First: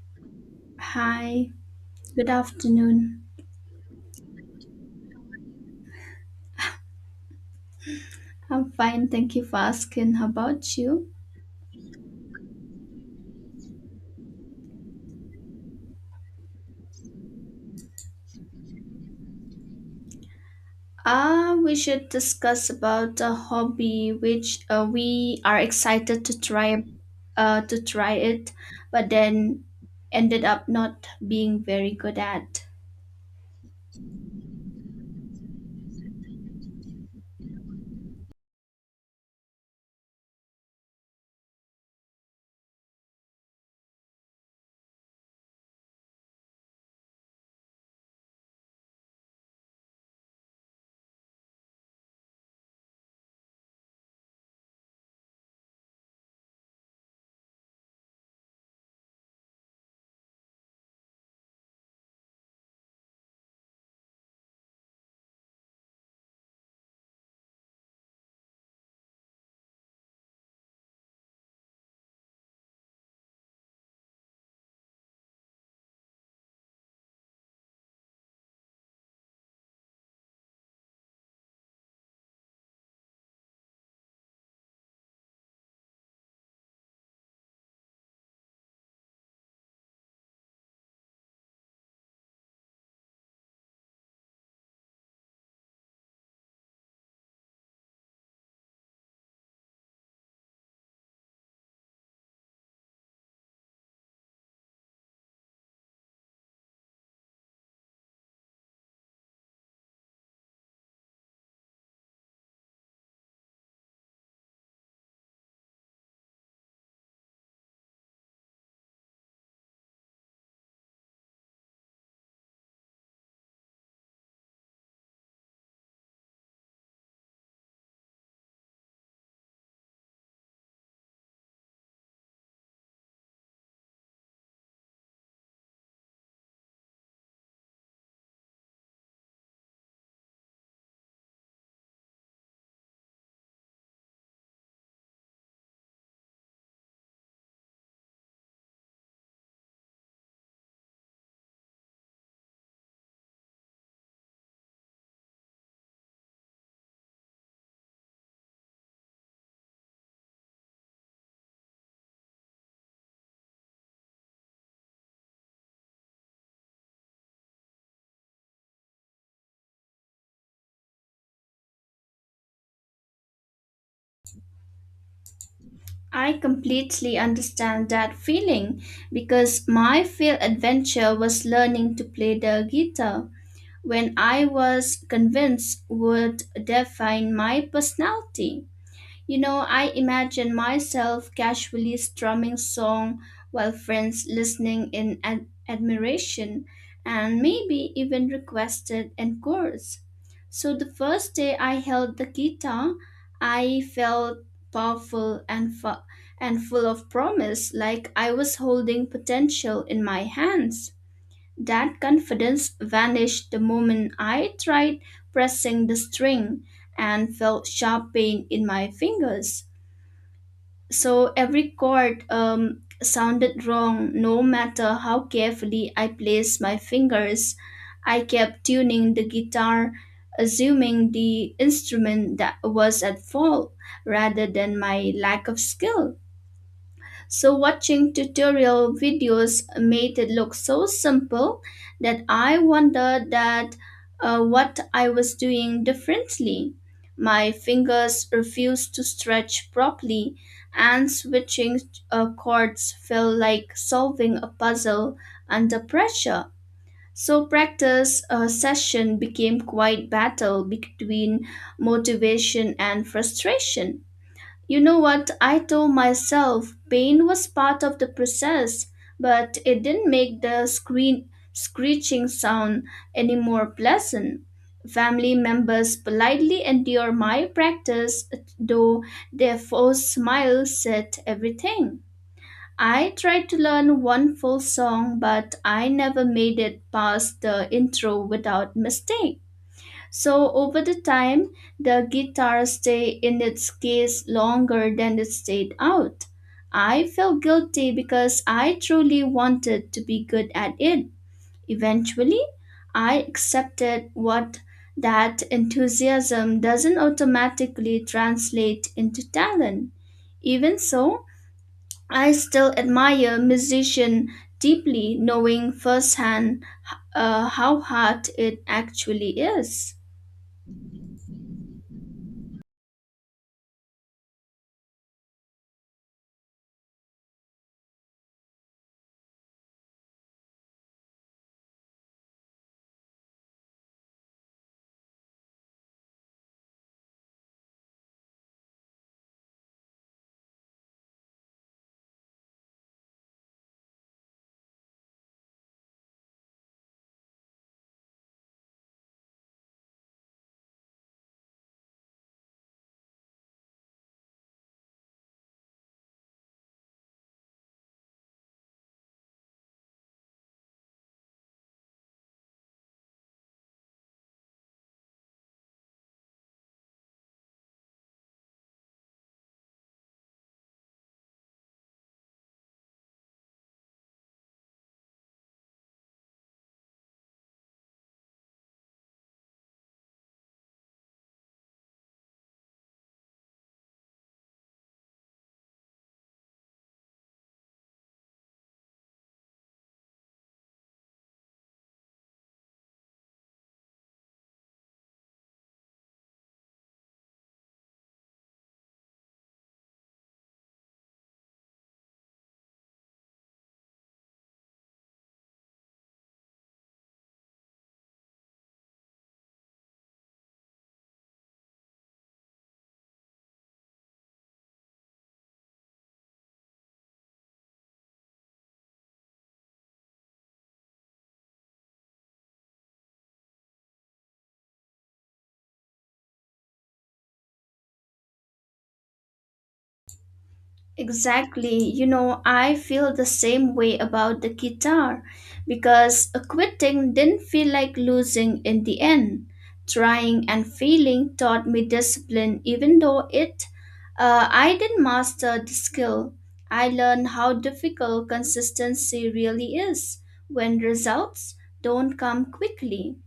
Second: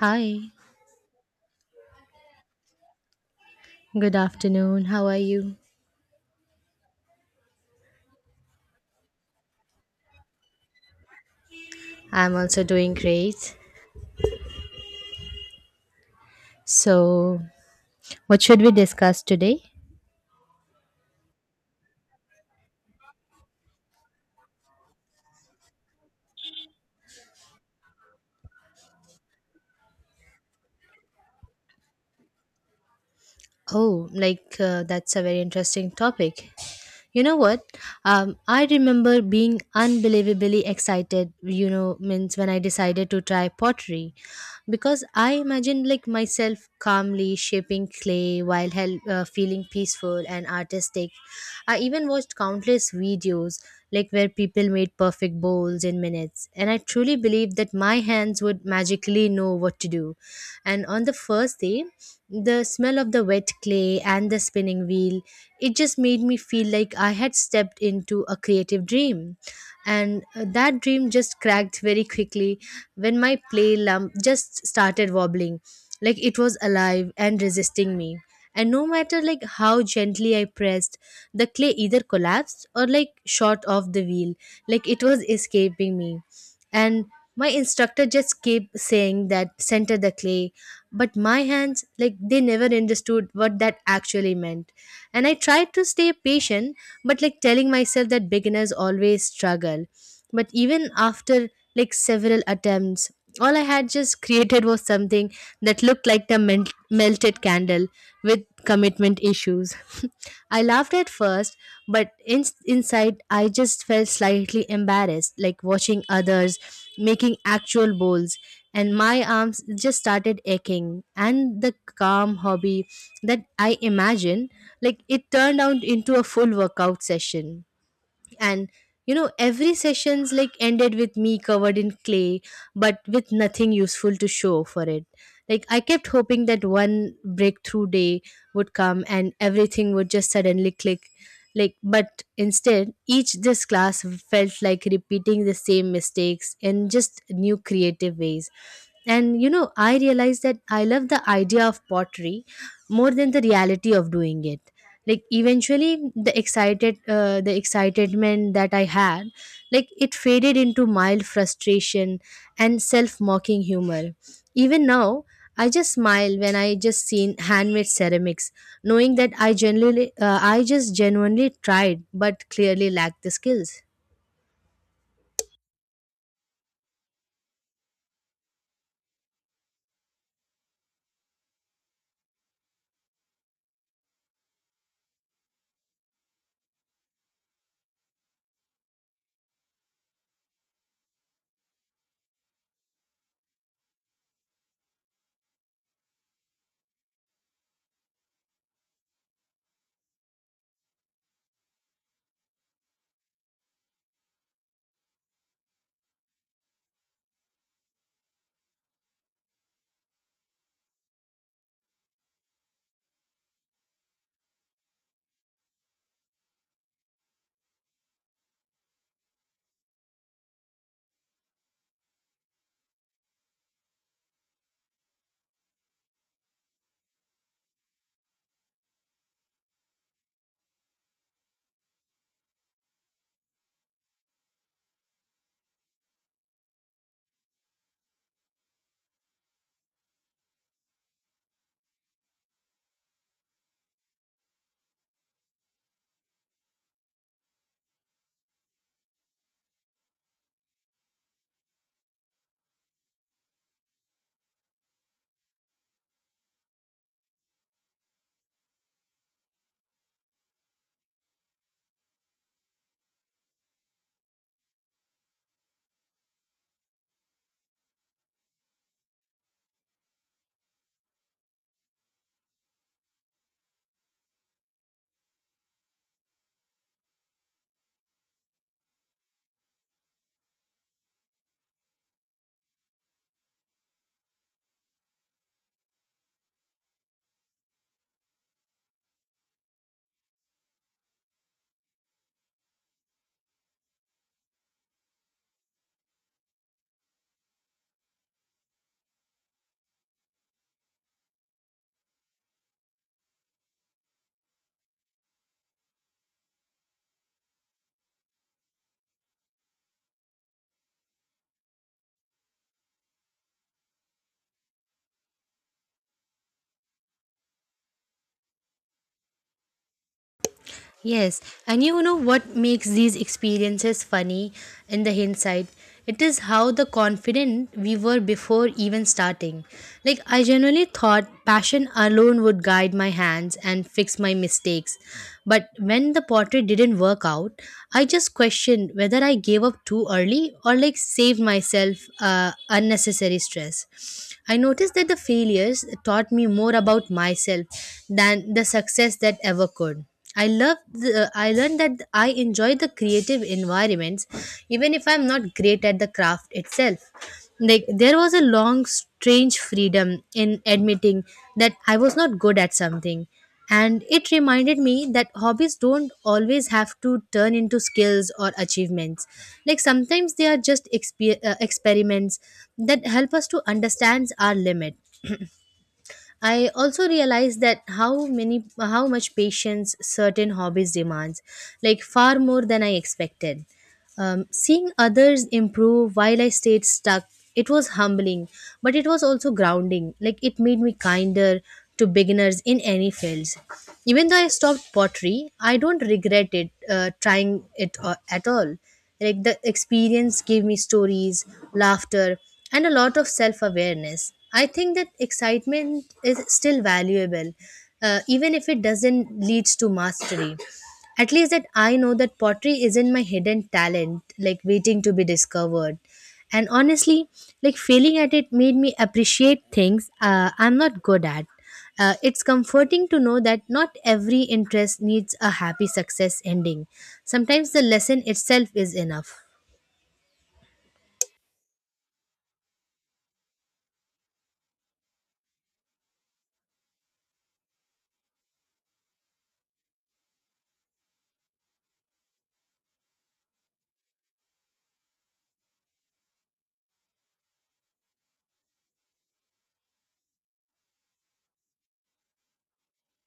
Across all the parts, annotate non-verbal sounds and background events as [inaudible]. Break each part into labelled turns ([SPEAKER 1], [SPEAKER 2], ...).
[SPEAKER 1] Hi,
[SPEAKER 2] Hi, good afternoon.
[SPEAKER 1] good afternoon. How are you?
[SPEAKER 2] I'm fine, thank you for asking. How about you?
[SPEAKER 1] I'm also doing great. So, what should we discuss today?
[SPEAKER 2] Ah, we should discuss about a hobby which we are excited to try, uh, to try it, but then ended up not being very good at.
[SPEAKER 1] Oh, that's a very interesting topic. You know what? I remember being unbelievably excited, means when I decided to try pottery because I imagined like myself calmly shaping clay while feeling peaceful and artistic. I even watched countless videos like where people made perfect bowls in minutes, and I truly believed that my hands would magically know what to do. And on the first day, the smell of the wet clay and the spinning wheel it just made me feel like I had stepped into a creative dream. And That dream just cracked very quickly when my play lump just started wobbling, like it was alive and resisting me. And no matter like how gently I pressed, the clay either collapsed or like shot off the wheel, like it was escaping me. And my instructor just kept saying that center the clay, but my hands like they never understood what that actually meant and I tried to stay patient, but like telling myself that beginners always struggle. But even after like several attempts, all I had just [laughs] created was something that looked like the melted candle with commitment issues. I laughed at first, but inside I just felt slightly embarrassed, like watching others making actual bowls, and my arms just started aching. And the calm hobby that I imagined, like it turned out into a full workout session and you know every sessions like ended with me covered in clay but with nothing useful to show for it like I kept hoping that one breakthrough day would come and everything would just suddenly click like but instead each this class felt like repeating the same mistakes in just new creative ways and you know, I realized that I love the idea of pottery more than the reality of doing it. Like eventually, the excitement that I had, like it faded into mild frustration and self-mocking humor. Even now, I just smile when I just seen handmade ceramics, knowing that I just genuinely tried, but clearly lacked the skills.
[SPEAKER 2] I completely understand that feeling because my failed adventure was learning to play the guitar when I was convinced would define my personality. You know, I imagine myself casually strumming song while friends listening in admiration and maybe even requested encores. So the first day I held the guitar, I felt powerful and and full of promise, like I was holding potential in my hands. That confidence vanished the moment I tried pressing the string and felt sharp pain in my fingers. So every chord sounded wrong no matter how carefully I placed my fingers. I kept tuning the guitar, assuming the instrument that was at fault rather than my lack of skill. So, watching tutorial videos made it look so simple that I wondered that what I was doing differently. My fingers refused to stretch properly, and switching chords felt like solving a puzzle under pressure. So, practice session became quite battle between motivation and frustration. You know what? I told myself pain was part of the process, but it didn't make the screen screeching sound any more pleasant. Family members politely endure my practice, though their forced smile said everything. I tried to learn one full song, but I never made it past the intro without mistake. So over the time, the guitar stayed in its case longer than it stayed out. I felt guilty because I truly wanted to be good at it. Eventually, I accepted what that enthusiasm doesn't automatically translate into talent. Even so, I still admire musician deeply knowing firsthand how hard it actually is.
[SPEAKER 1] Yes, and you know what makes these experiences funny in the hindsight? It is how the confident we were before even starting. Like I genuinely thought passion alone would guide my hands and fix my mistakes. But when the portrait didn't work out, I just questioned whether I gave up too early or like saved myself unnecessary stress. I noticed that the failures taught me more about myself than the success that ever could. I learned that I enjoy the creative environments even if I'm not great at the craft itself. Like there was a long strange freedom in admitting that I was not good at something and it reminded me that hobbies don't always have to turn into skills or achievements. Like sometimes they are just experiments that help us to understand our limit. I also realized that how much patience certain hobbies demands, like far more than I expected. Seeing others improve while I stayed stuck, it was humbling, but it was also grounding. Like it made me kinder to beginners in any fields. Even though I stopped pottery, I don't regret it trying it at all. Like the experience gave me stories, laughter, and a lot of self awareness. I think that excitement is still valuable, even if it doesn't lead to mastery. At least that I know that pottery isn't my hidden talent, like waiting to be discovered. And honestly, like failing at it made me appreciate things I'm not good at. It's comforting to know that not every interest needs a happy success ending. Sometimes the lesson itself is enough.
[SPEAKER 2] Exactly. You know, I feel the same way about the guitar because quitting didn't feel like losing in the end. Trying and failing taught me discipline, even though it I didn't master the skill. I learned how difficult consistency really is when results don't come quickly.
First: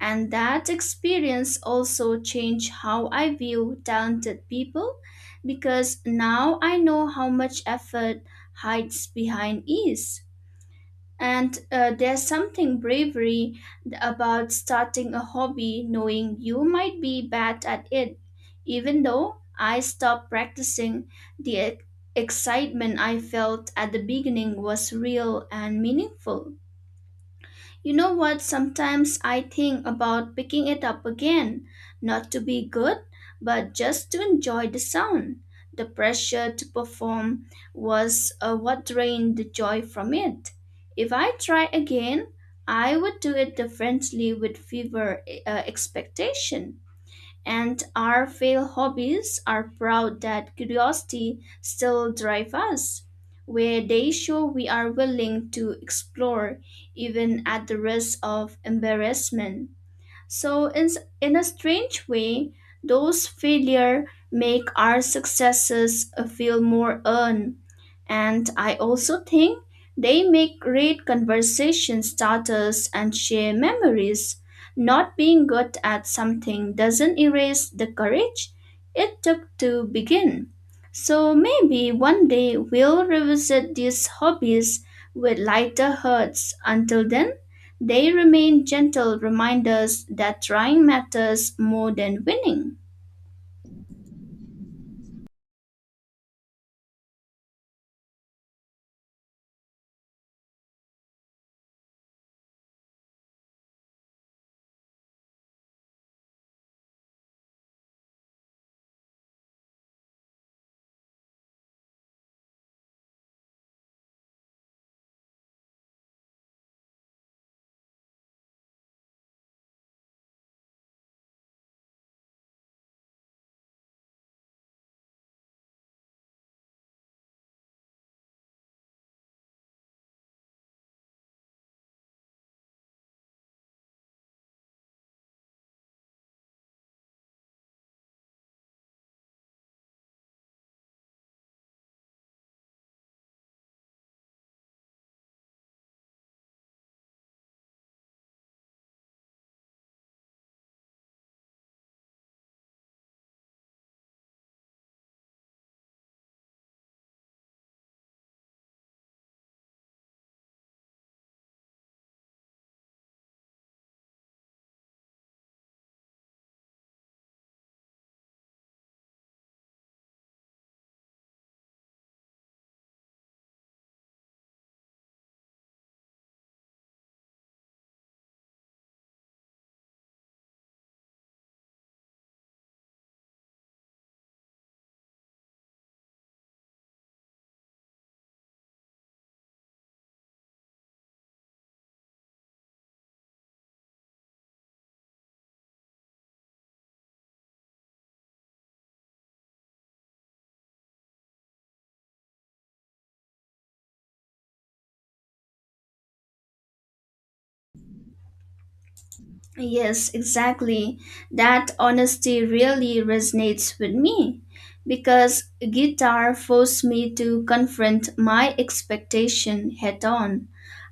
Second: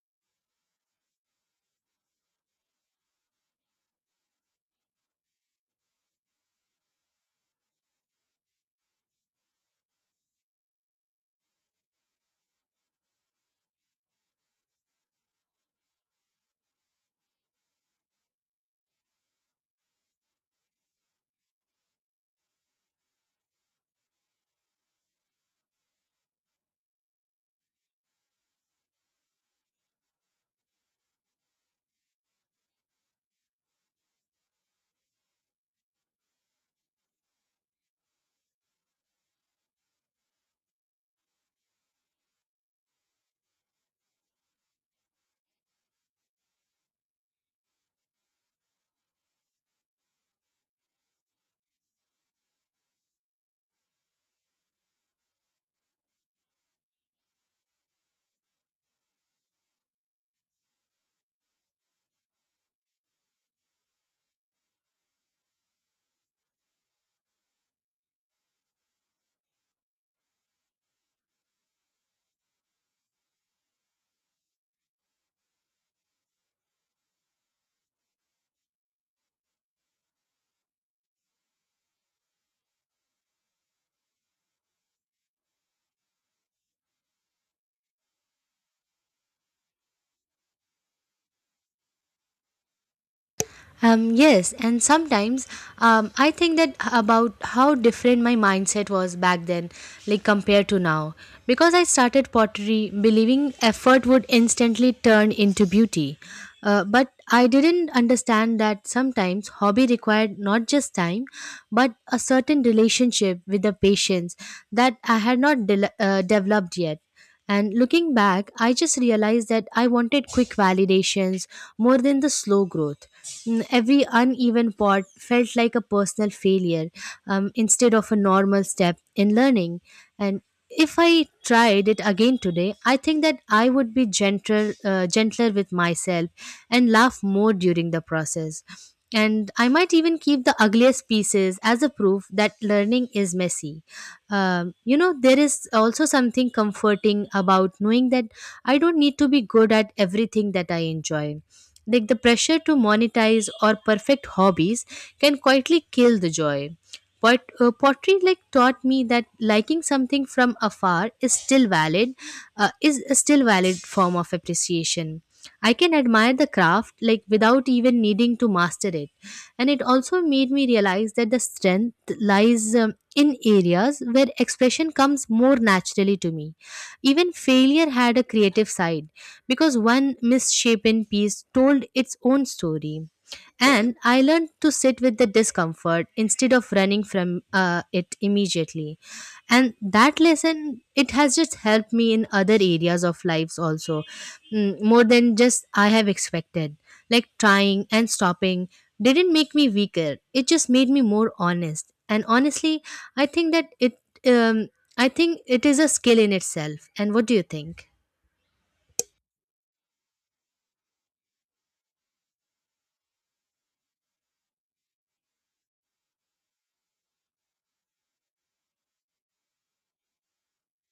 [SPEAKER 2] And that experience also changed how I view talented people because now I know how much effort hides behind ease. And there's something bravery about starting a hobby knowing you might be bad at it. Even though I stopped practicing, the e- excitement I felt at the beginning was real and meaningful. You know what? Sometimes I think about picking it up again, not to be good, but just to enjoy the sound. The pressure to perform was what drained the joy from it. If I try again, I would do it differently with fever expectation and our failed hobbies are proud that curiosity still drives us, where they show we are willing to explore even at the risk of embarrassment. So in a strange way, those failure make our successes feel more earned, and I also think they make great conversation starters and share memories. Not being good at something doesn't erase the courage it took to begin. So maybe one day we'll revisit these hobbies with lighter hearts. Until then, they remain gentle reminders that trying matters more than winning.
[SPEAKER 1] Yes, and sometimes I think that about how different my mindset was back then, like compared to now. Because I started pottery believing effort would instantly turn into beauty. But I didn't understand that sometimes hobby required not just time, but a certain relationship with the patience that I had not developed yet. And looking back, I just realized that I wanted quick validations more than the slow growth. Every uneven part felt like a personal failure instead of a normal step in learning. And if I tried it again today, I think that I would be gentler with myself and laugh more during the process. And I might even keep the ugliest pieces as a proof that learning is messy. You know, there is also something comforting about knowing that I don't need to be good at everything that I enjoy. Like the pressure to monetize or perfect hobbies can quietly kill the joy. But pottery like taught me that liking something from afar is still valid, is a still valid form of appreciation. I can admire the craft like without even needing to master it, and it also made me realize that the strength lies in areas where expression comes more naturally to me. Even failure had a creative side because one misshapen piece told its own story. And I learned to sit with the discomfort instead of running from it immediately. And that lesson, it has just helped me in other areas of lives also, more than just I have expected like trying and stopping, didn't make me weaker. It just made me more honest. And honestly, I think that it um, I think it is a skill in itself. And what do you think?
[SPEAKER 2] Yes, exactly. That honesty really resonates with me because guitar forced me to confront my expectation head on.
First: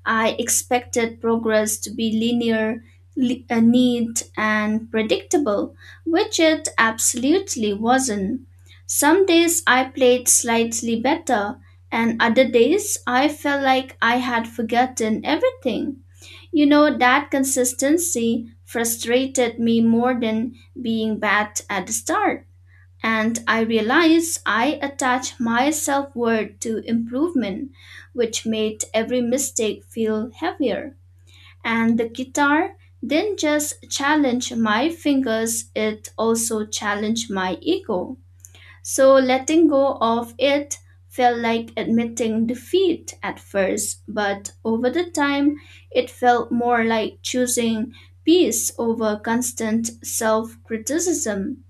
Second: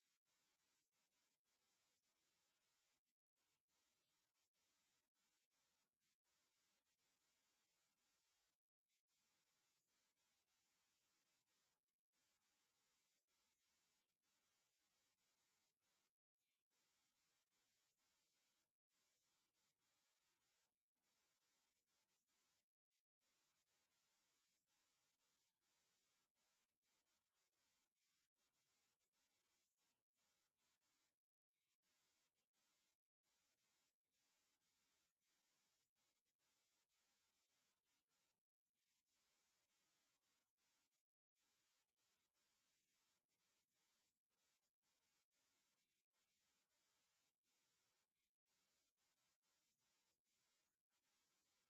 [SPEAKER 2] I expected progress to be linear, neat, and predictable, which it absolutely wasn't. Some days I played slightly better, and other days I felt like I had forgotten everything. You know, that consistency frustrated me more than being bad at the start. And I realized I attached my self worth to improvement, which made every mistake feel heavier. And the guitar didn't just challenge my fingers, it also challenged my ego. So letting go of it felt like admitting defeat at first, but over the time, it felt more like choosing peace over constant self criticism.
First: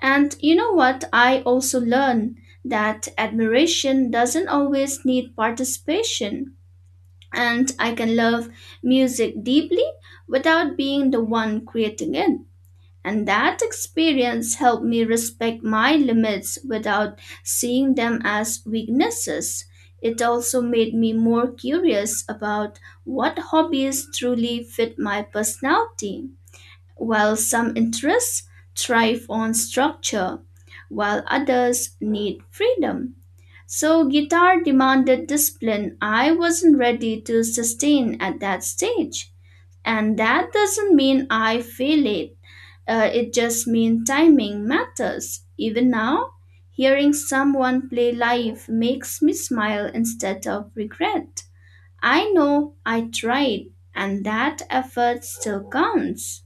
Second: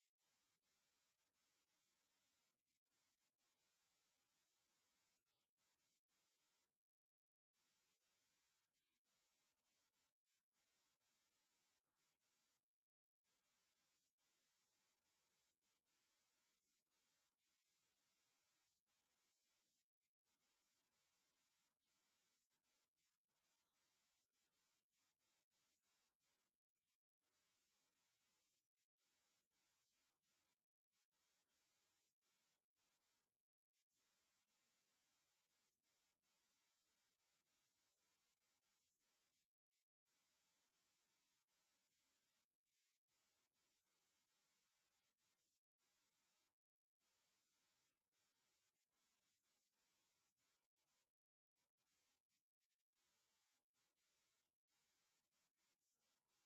[SPEAKER 2] And you know what? I also learned that admiration doesn't always need participation. And I can love music deeply without being the one creating it. And that experience helped me respect my limits without seeing them as weaknesses. It also made me more curious about what hobbies truly fit my personality, while some interests thrive on structure, while others need freedom. So, guitar demanded discipline I wasn't ready to sustain at that stage. And that doesn't mean I fail it. It just means timing matters. Even now, hearing someone play live makes me smile instead of regret. I know I tried, and that effort still counts.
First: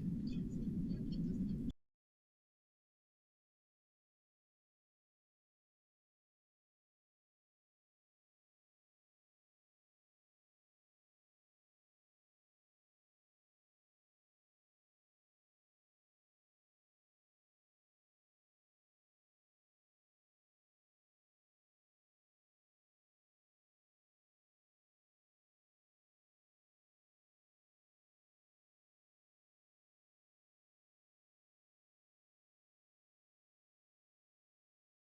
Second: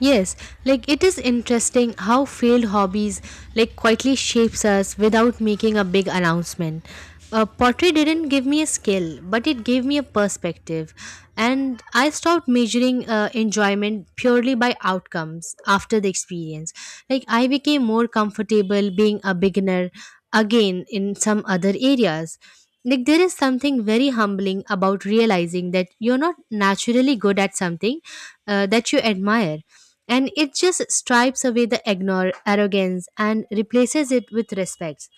[SPEAKER 1] Yes, like it is interesting how failed hobbies like quietly shapes us without making a big announcement. Pottery didn't give me a skill, but it gave me a perspective, and I stopped measuring enjoyment purely by outcomes after the experience. Like I became more comfortable being a beginner again in some other areas like there is something very humbling about realizing that you're not naturally good at something that you admire and it just stripes away the ignore arrogance and replaces it with respect.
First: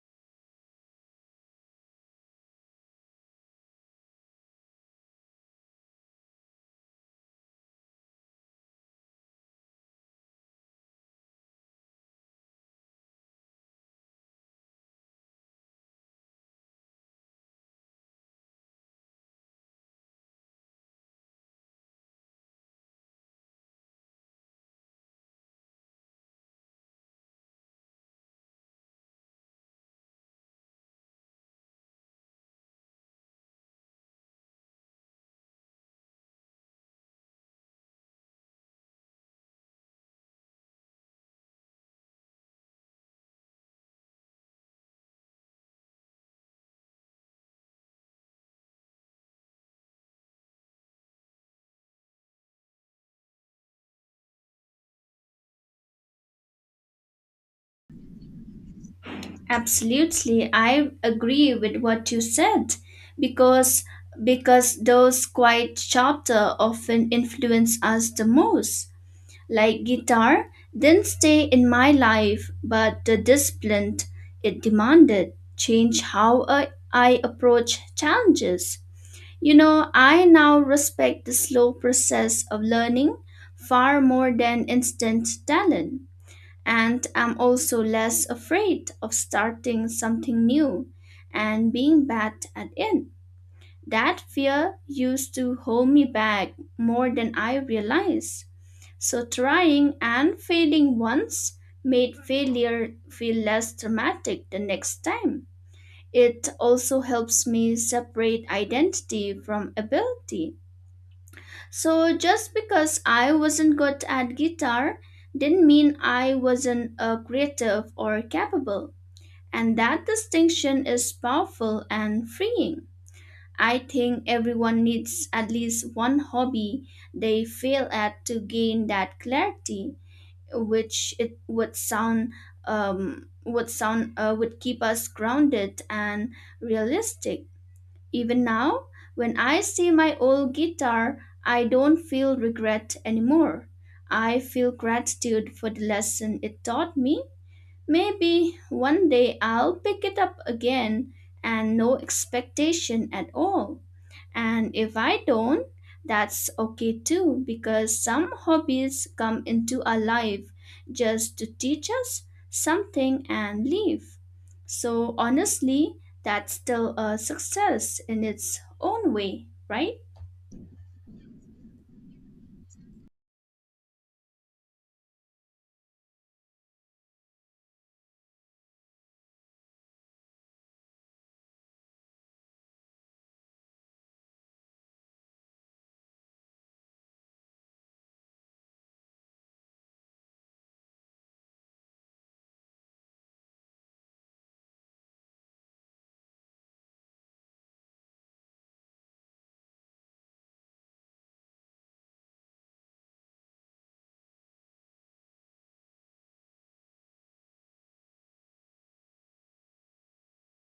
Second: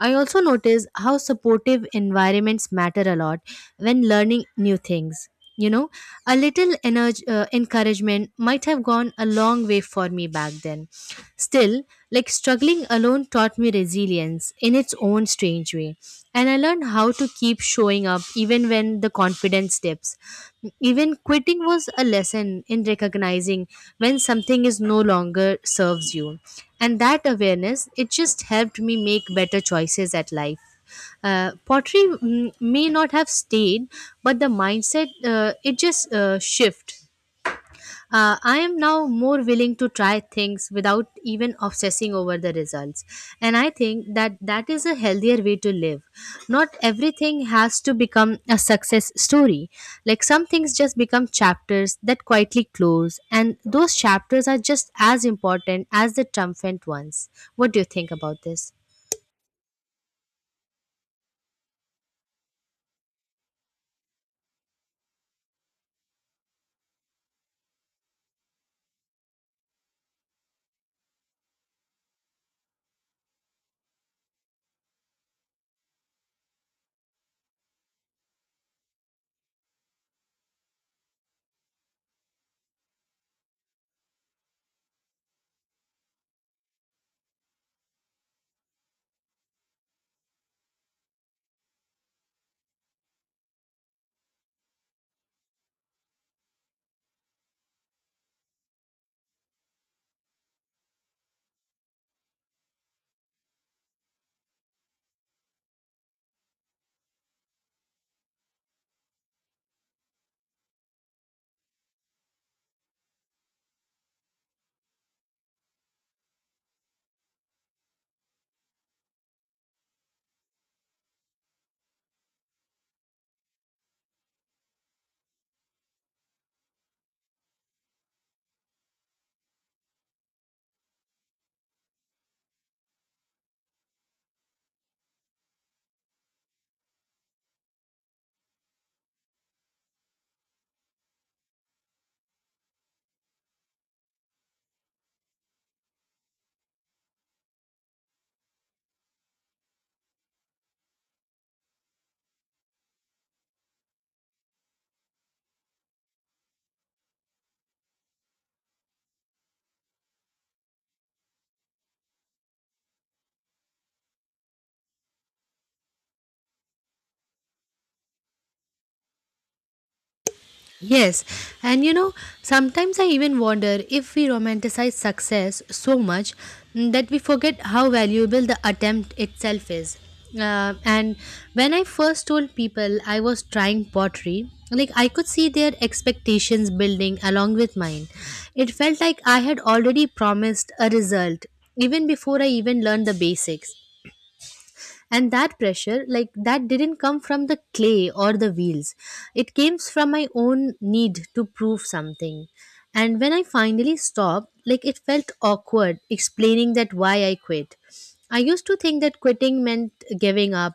[SPEAKER 1] I also notice how supportive environments matter a lot when learning new things. You know, a little encouragement might have gone a long way for me back then. Still, like struggling alone taught me resilience in its own strange way. And I learned how to keep showing up even when the confidence dips. Even quitting was a lesson in recognizing when something is no longer serves you. And that awareness, it just helped me make better choices at life. Pottery may not have stayed, but the mindset, it just shift. I am now more willing to try things without even obsessing over the results. And I think that that is a healthier way to live. Not everything has to become a success story. Like some things just become chapters that quietly close. And those chapters are just as important as the triumphant ones. What do you think about this?
[SPEAKER 2] Absolutely, I agree with what you said because those quiet chapter often influence us the most. Like guitar, didn't stay in my life, but the discipline it demanded changed how I approach challenges. You know, I now respect the slow process of learning far more than instant talent, and I'm also less afraid of starting something new and being bad at it. That fear used to hold me back more than I realized. So trying and failing once made failure feel less dramatic the next time. It also helps me separate identity from ability. So just because I wasn't good at guitar didn't mean I wasn't a creative or capable. And that distinction is powerful and freeing. I think everyone needs at least one hobby they fail at to gain that clarity which it would sound would keep us grounded and realistic. Even now, when I see my old guitar, I don't feel regret anymore. I feel gratitude for the lesson it taught me. Maybe one day I'll pick it up again and no expectation at all. And if I don't, that's okay too, because some hobbies come into our life just to teach us something and leave. So honestly, that's still a success in its own way, right?
[SPEAKER 1] Yes, and you know, sometimes I even wonder if we romanticize success so much that we forget how valuable the attempt itself is. And when I first told people I was trying pottery, like I could see their expectations building along with mine. It felt like I had already promised a result even before I even learned the basics and that pressure like that didn't come from the clay or the wheels it came from my own need to prove something and when I finally stopped like it felt awkward explaining that why I quit. I used to think that quitting meant giving up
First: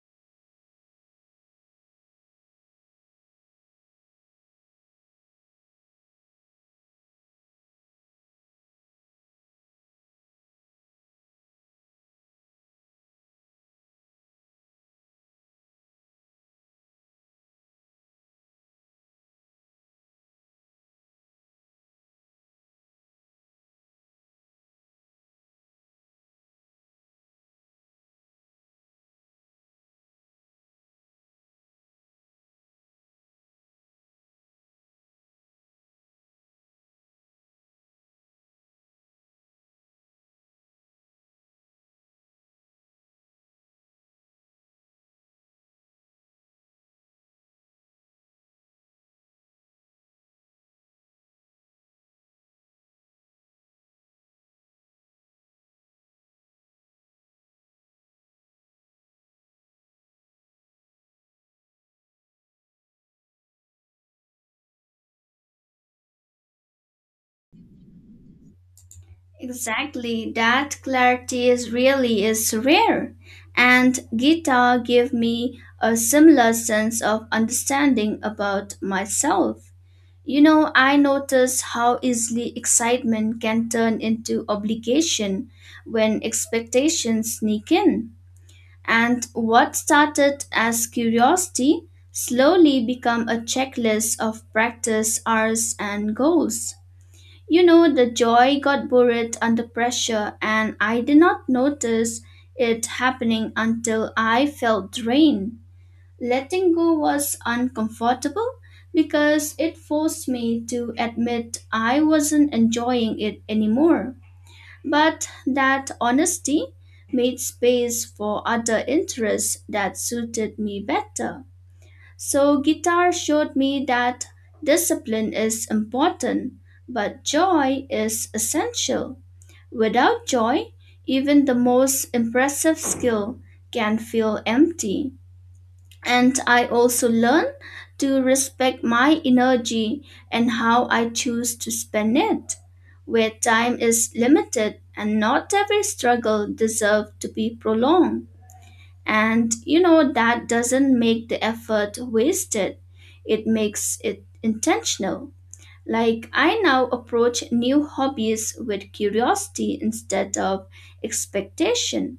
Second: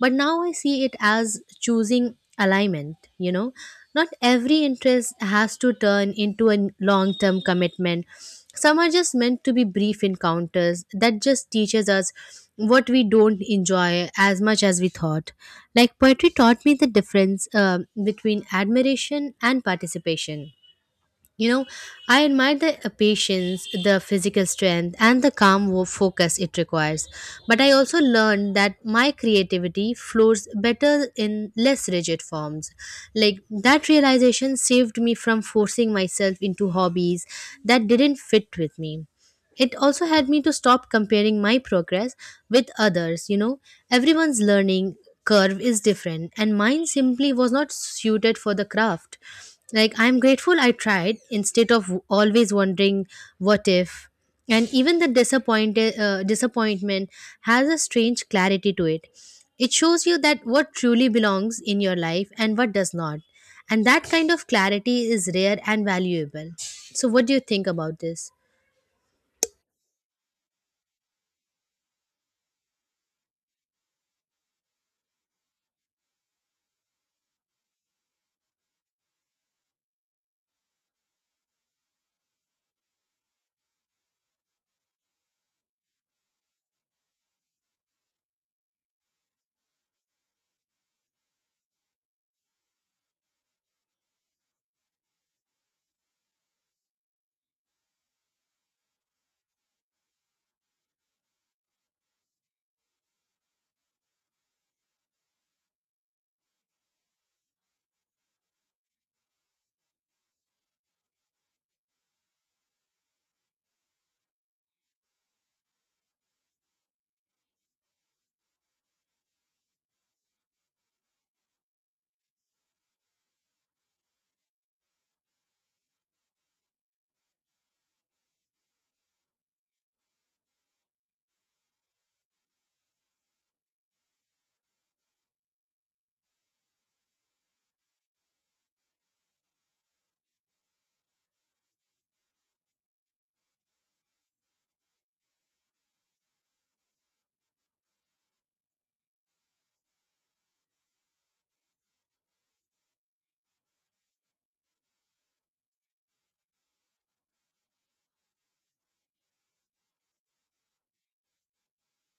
[SPEAKER 1] but now I see it as choosing alignment, you know. Not every interest has to turn into a long term commitment. Some are just meant to be brief encounters that just teaches us what we don't enjoy as much as we thought. Like poetry taught me the difference between admiration and participation. You know, I admire the patience, the physical strength, and the calm focus it requires. But I also learned that my creativity flows better in less rigid forms. Like that realization saved me from forcing myself into hobbies that didn't fit with me. It also had me to stop comparing my progress with others, you know. Everyone's learning curve is different, and mine simply was not suited for the craft. Like, I'm grateful I tried instead of always wondering what if. And even disappointment has a strange clarity to it. It shows you that what truly belongs in your life and what does not. And that kind of clarity is rare and valuable. So, what do you think about this?
[SPEAKER 2] Exactly, that clarity is really is rare, and Gita gave me a similar sense of understanding about myself. You know, I notice how easily excitement can turn into obligation when expectations sneak in, and what started as curiosity slowly become a checklist of practice hours and goals. You know, the joy got buried under pressure, and I did not notice it happening until I felt drained. Letting go was uncomfortable because it forced me to admit I wasn't enjoying it anymore. But that honesty made space for other interests that suited me better. So, guitar showed me that discipline is important, but joy is essential. Without joy, even the most impressive skill can feel empty. And I also learned to respect my energy and how I choose to spend it. Where time is limited and not every struggle deserves to be prolonged. And you know, that doesn't make the effort wasted, it makes it intentional. Like, I now approach new hobbies with curiosity instead of expectation.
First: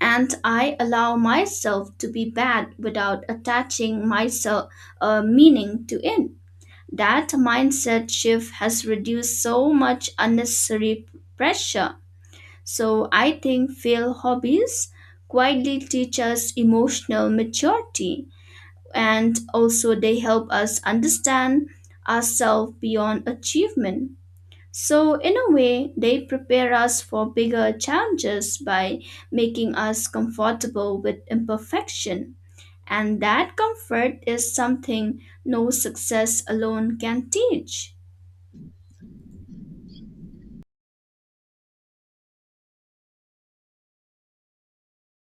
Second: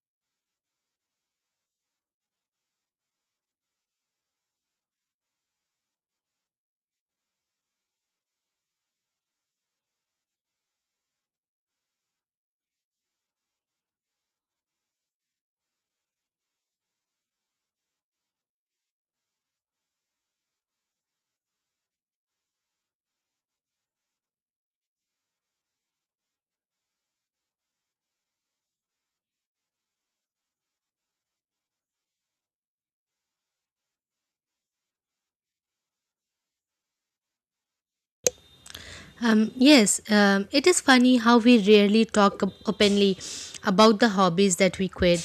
[SPEAKER 2] And I allow myself to be bad without attaching myself a meaning to it. That mindset shift has reduced so much unnecessary pressure, so I think fail hobbies quietly teach us emotional maturity, and also they help us understand ourselves beyond achievement. So in a way, they prepare us for bigger challenges by making us comfortable with imperfection. And that comfort is something no success alone can teach.
[SPEAKER 1] Yes, it is funny how we rarely talk openly about the hobbies that we quit.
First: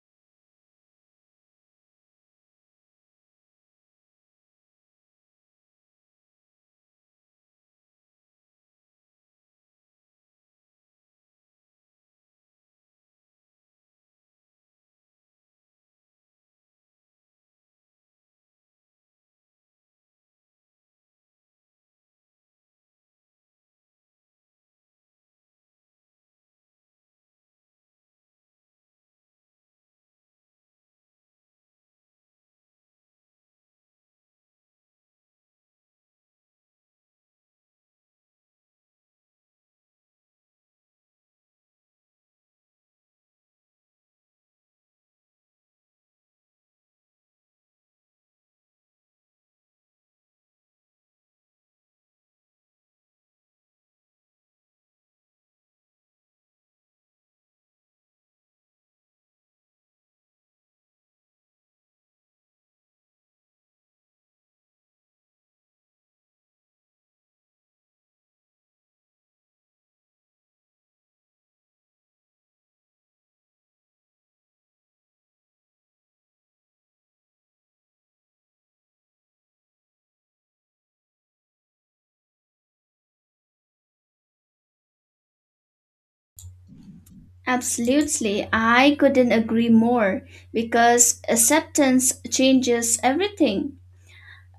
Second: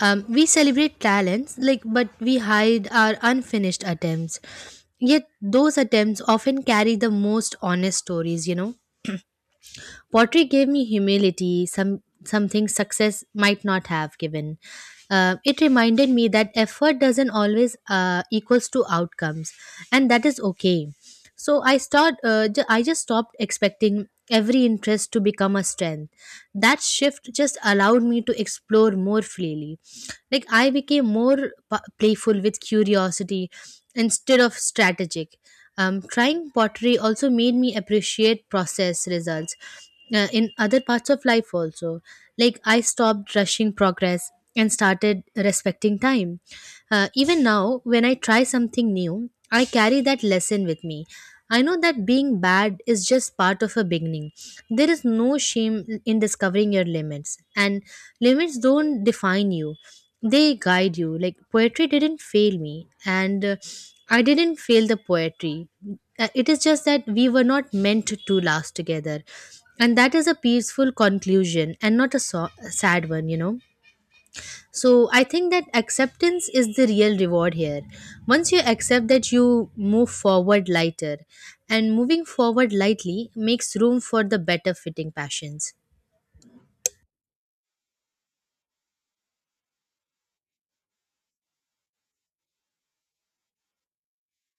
[SPEAKER 1] We celebrate talents, like, but we hide our unfinished attempts. Yet those attempts often carry the most honest stories. Pottery gave me humility, something success might not have given. It reminded me that effort doesn't always equals to outcomes, and that is okay. I just stopped expecting every interest to become a strength. That shift just allowed me to explore more freely. Like I became more playful with curiosity instead of strategic. Trying pottery also made me appreciate process results in other parts of life also. Like I stopped rushing progress and started respecting time. Even now when I try something new, I carry that lesson with me. I know that being bad is just part of a beginning. There is no shame in discovering your limits, and limits don't define you, they guide you. Like, poetry didn't fail me, and I didn't fail the poetry. It is just that we were not meant to last together. And that is a peaceful conclusion and not a sad one. So I think that acceptance is the real reward here. Once you accept that, you move forward lighter, and moving forward lightly makes room for the better fitting passions.
[SPEAKER 2] Absolutely, I couldn't agree more because acceptance changes everything.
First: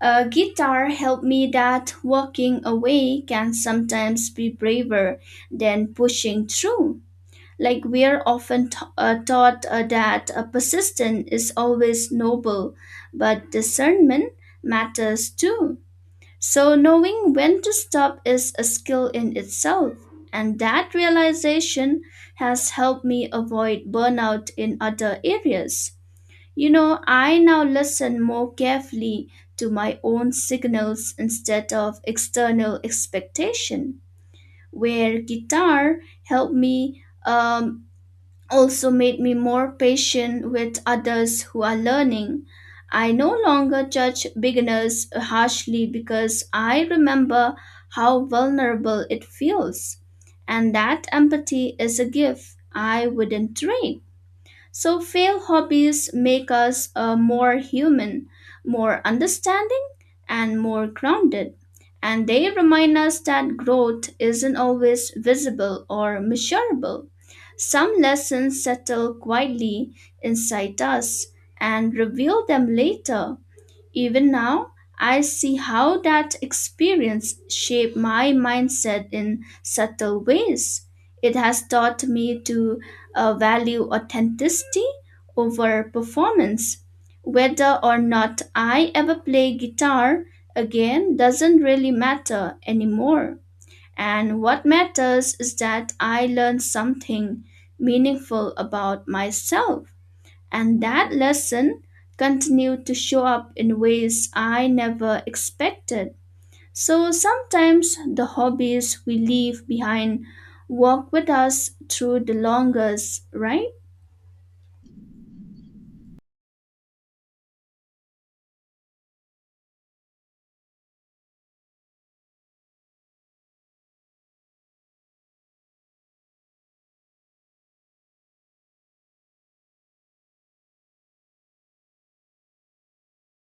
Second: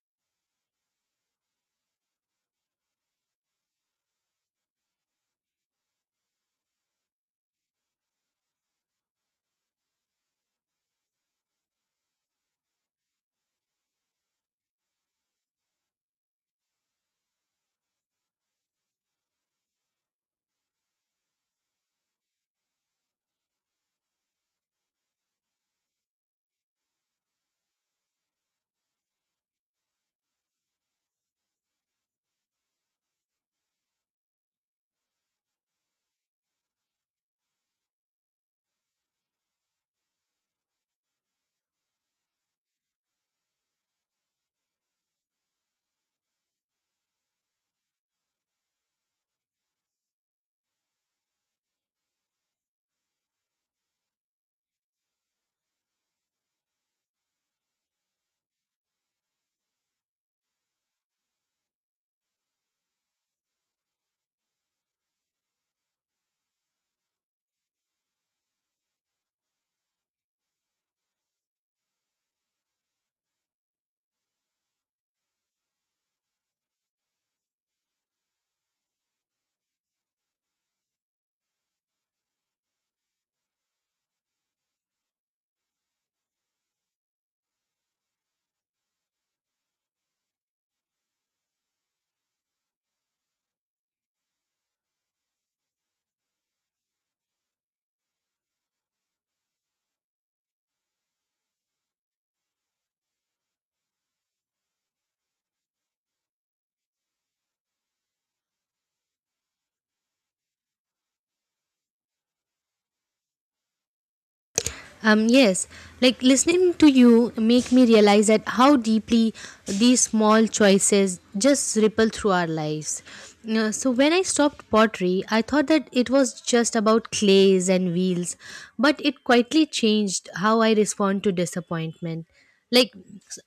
[SPEAKER 2] A guitar helped me that walking away can sometimes be braver than pushing through. Like we're often taught that persistence is always noble, but discernment matters too. So, knowing when to stop is a skill in itself, and that realization has helped me avoid burnout in other areas. You know, I now listen more carefully to my own signals instead of external expectation, where guitar helped me also made me more patient with others who are learning. I no longer judge beginners harshly because I remember how vulnerable it feels. And that empathy is a gift I wouldn't trade. So, failed hobbies make us more human, more understanding, and more grounded. And they remind us that growth isn't always visible or measurable. Some lessons settle quietly inside us and reveal them later. Even now, I see how that experience shaped my mindset in subtle ways. It has taught me to value authenticity over performance. Whether or not I ever play guitar again doesn't really matter anymore. And what matters is that I learned something meaningful about myself. And that lesson continued to show up in ways I never expected. So sometimes the hobbies we leave behind walk with us through the longest, right?
[SPEAKER 1] Yes, like listening to you make me realize that how deeply these small choices just ripple through our lives. So when I stopped pottery, I thought that it was just about clays and wheels, but it quietly changed how I respond to disappointment. Like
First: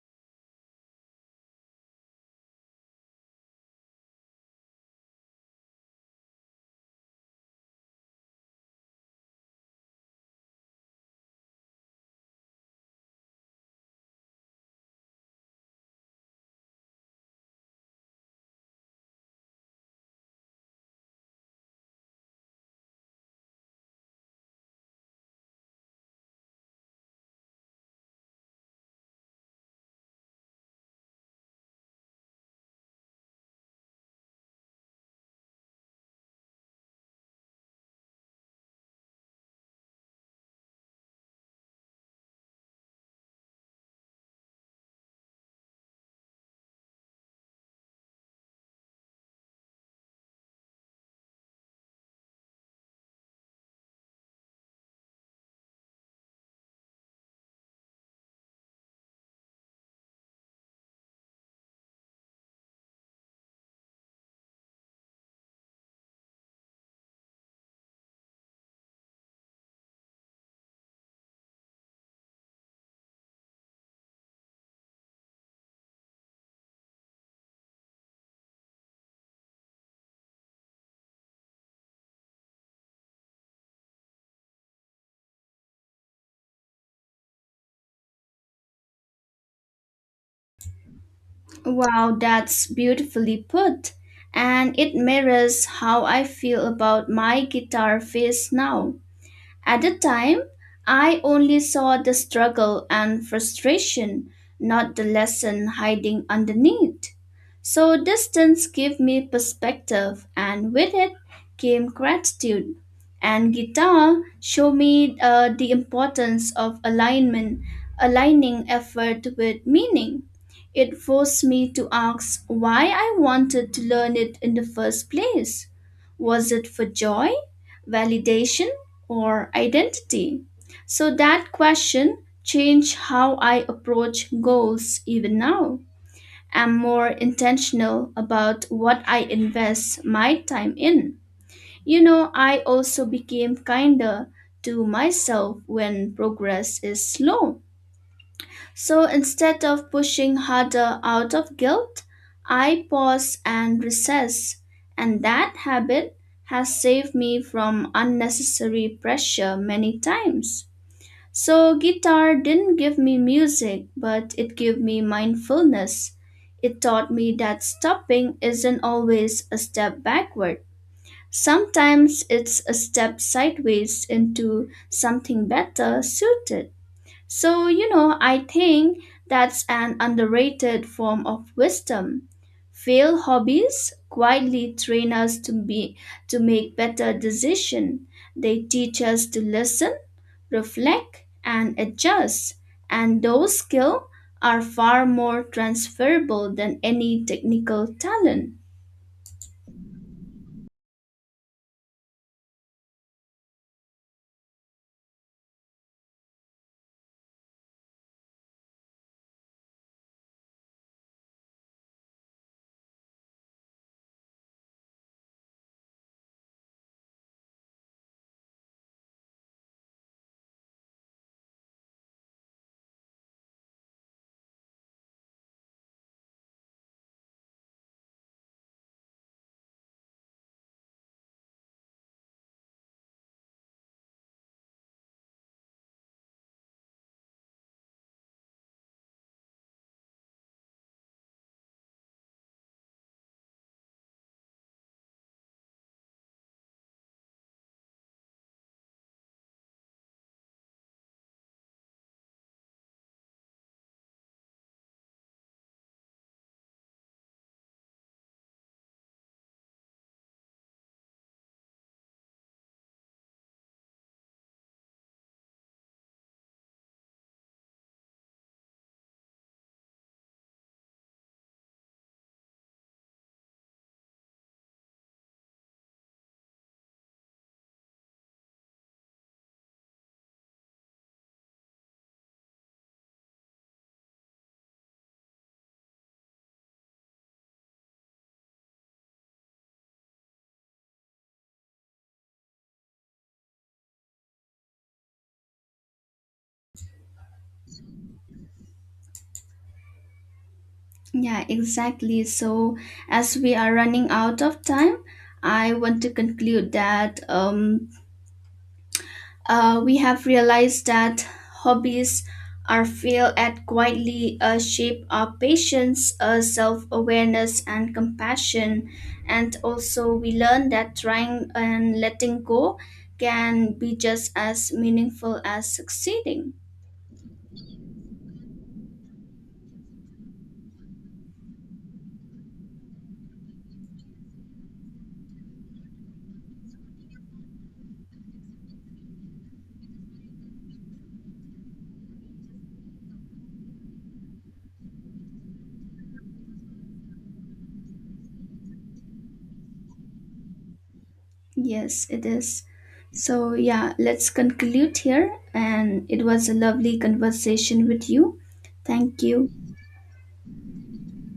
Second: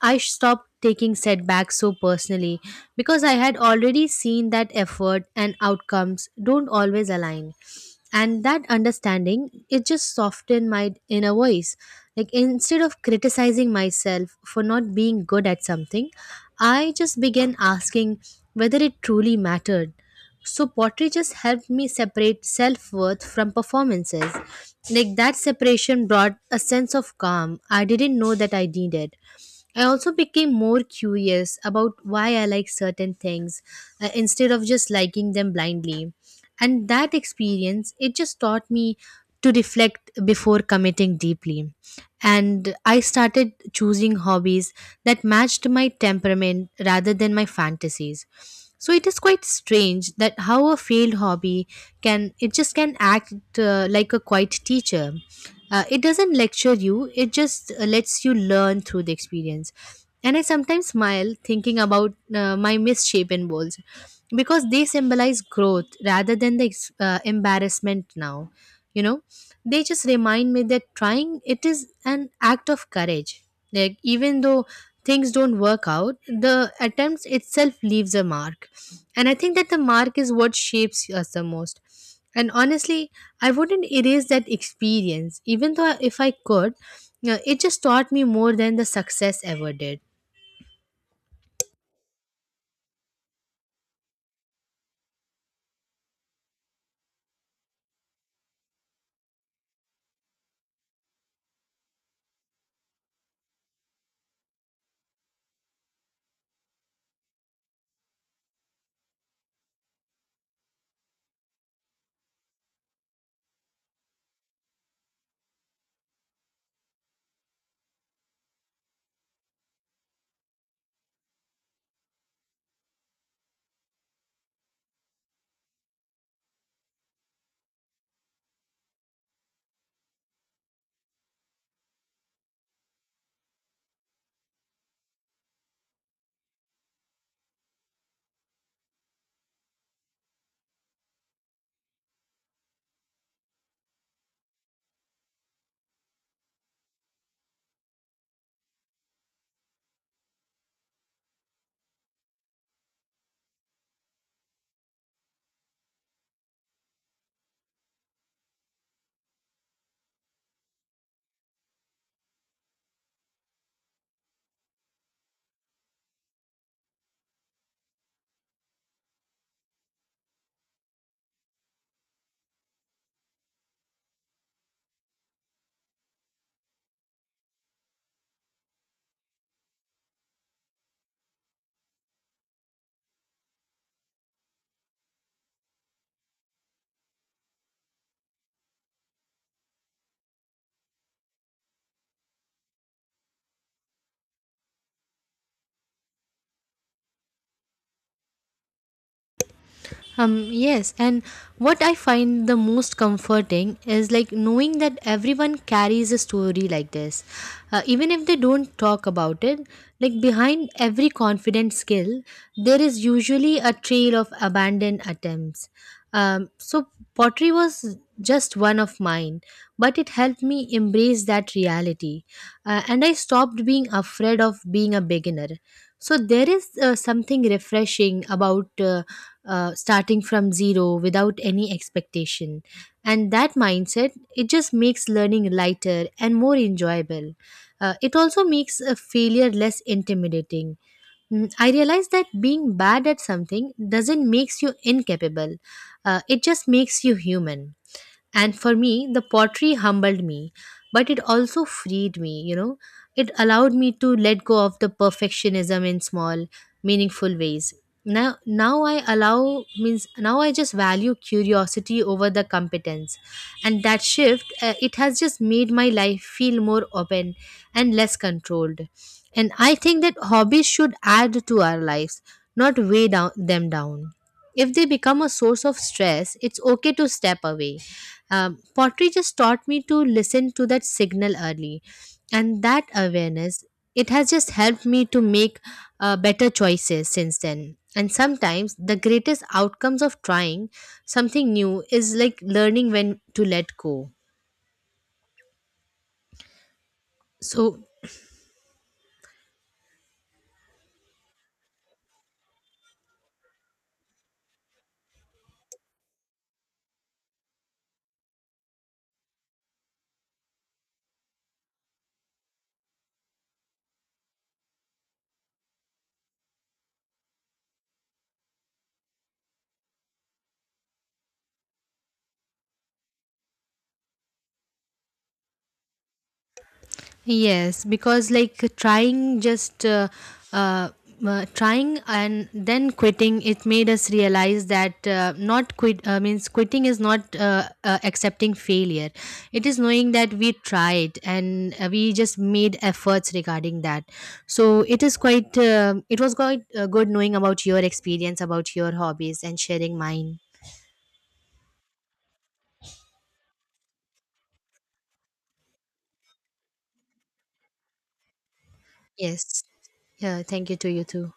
[SPEAKER 1] I stopped taking setbacks so personally, because I had already seen that effort and outcomes don't always align. And that understanding, it just softened my inner voice. Like instead of criticizing myself for not being good at something, I just began asking whether it truly mattered. So pottery just helped me separate self worth from performances. Like that separation brought a sense of calm I didn't know that I needed. I also became more curious about why I like certain things instead of just liking them blindly. And that experience, it just taught me to reflect before committing deeply. And I started choosing hobbies that matched my temperament rather than my fantasies. So it is quite strange that how a failed hobby can it just can act like a quiet teacher. It doesn't lecture you, it just lets you learn through the experience. And I sometimes smile thinking about my misshapen bowls because they symbolize growth rather than the embarrassment now. You know, they just remind me that trying it is an act of courage. Like, even though things don't work out, the attempt itself leaves a mark. And I think that the mark is what shapes us the most. And honestly, I wouldn't erase that experience, even though if I could. It just taught me more than the success ever did.
[SPEAKER 2] Wow, that's beautifully put. And it mirrors how I feel about my guitar phase now. At the time, I only saw the struggle and frustration, not the lesson hiding underneath. So distance gave me perspective, and with it came gratitude. And guitar showed me the importance of alignment, aligning effort with meaning. It forced me to ask why I wanted to learn it in the first place. Was it for joy, validation, or identity. So that question changed how I approach goals even now. I'm more intentional about what I invest my time in. You know, I also became kinder to myself when progress is slow. So instead of pushing harder out of guilt, I pause and recess. And that habit has saved me from unnecessary pressure many times. So, guitar didn't give me music, but it gave me mindfulness. It taught me that stopping isn't always a step backward. Sometimes it's a step sideways into something better suited. So, you know, I think that's an underrated form of wisdom. Failed hobbies quietly train us to be to make better decisions. They teach us to listen, reflect, and adjust. And those skills are far more transferable than any technical talent.
[SPEAKER 1] Yes, and what I find the most comforting is like knowing that everyone carries a story like this. Even if they don't talk about it, like behind every confident skill, there is usually a trail of abandoned attempts. So, pottery was just one of mine, but it helped me embrace that reality. And I stopped being afraid of being a beginner. So, there is something refreshing about. Starting from zero without any expectation, and that mindset, it just makes learning lighter and more enjoyable. It also makes a failure less intimidating. I realize that being bad at something doesn't makes you incapable. It just makes you human. And for me, the pottery humbled me, but it also freed me, you know. It allowed me to let go of the perfectionism in small, meaningful ways. Now I just value curiosity over the competence. And that shift, it has just made my life feel more open and less controlled. And I think that hobbies should add to our lives, not weigh down them down. If they become a source of stress, it's okay to step away. Pottery just taught me to listen to that signal early, and that awareness, it has just helped me to make better choices since then. And sometimes the greatest outcomes of trying something new is like learning when to let go. So
[SPEAKER 2] Yeah, exactly. So, as we are running out of time, I want to conclude that we have realized that hobbies are failed at quietly shape our patience, self-awareness, and compassion. And also, we learn that trying and letting go can be just as meaningful as succeeding.
[SPEAKER 1] yes, because like trying just uh, trying and then quitting, it made us realize that not quit means quitting is not accepting failure. It is knowing that we tried and we just made efforts regarding that. So it is quite it was quite good knowing about your experience, about your hobbies, and sharing mine.
[SPEAKER 2] Yes, it is. So yeah, let's conclude here. And it was a lovely conversation with you. Thank you.
[SPEAKER 1] Yes. Yeah. Thank you to you too.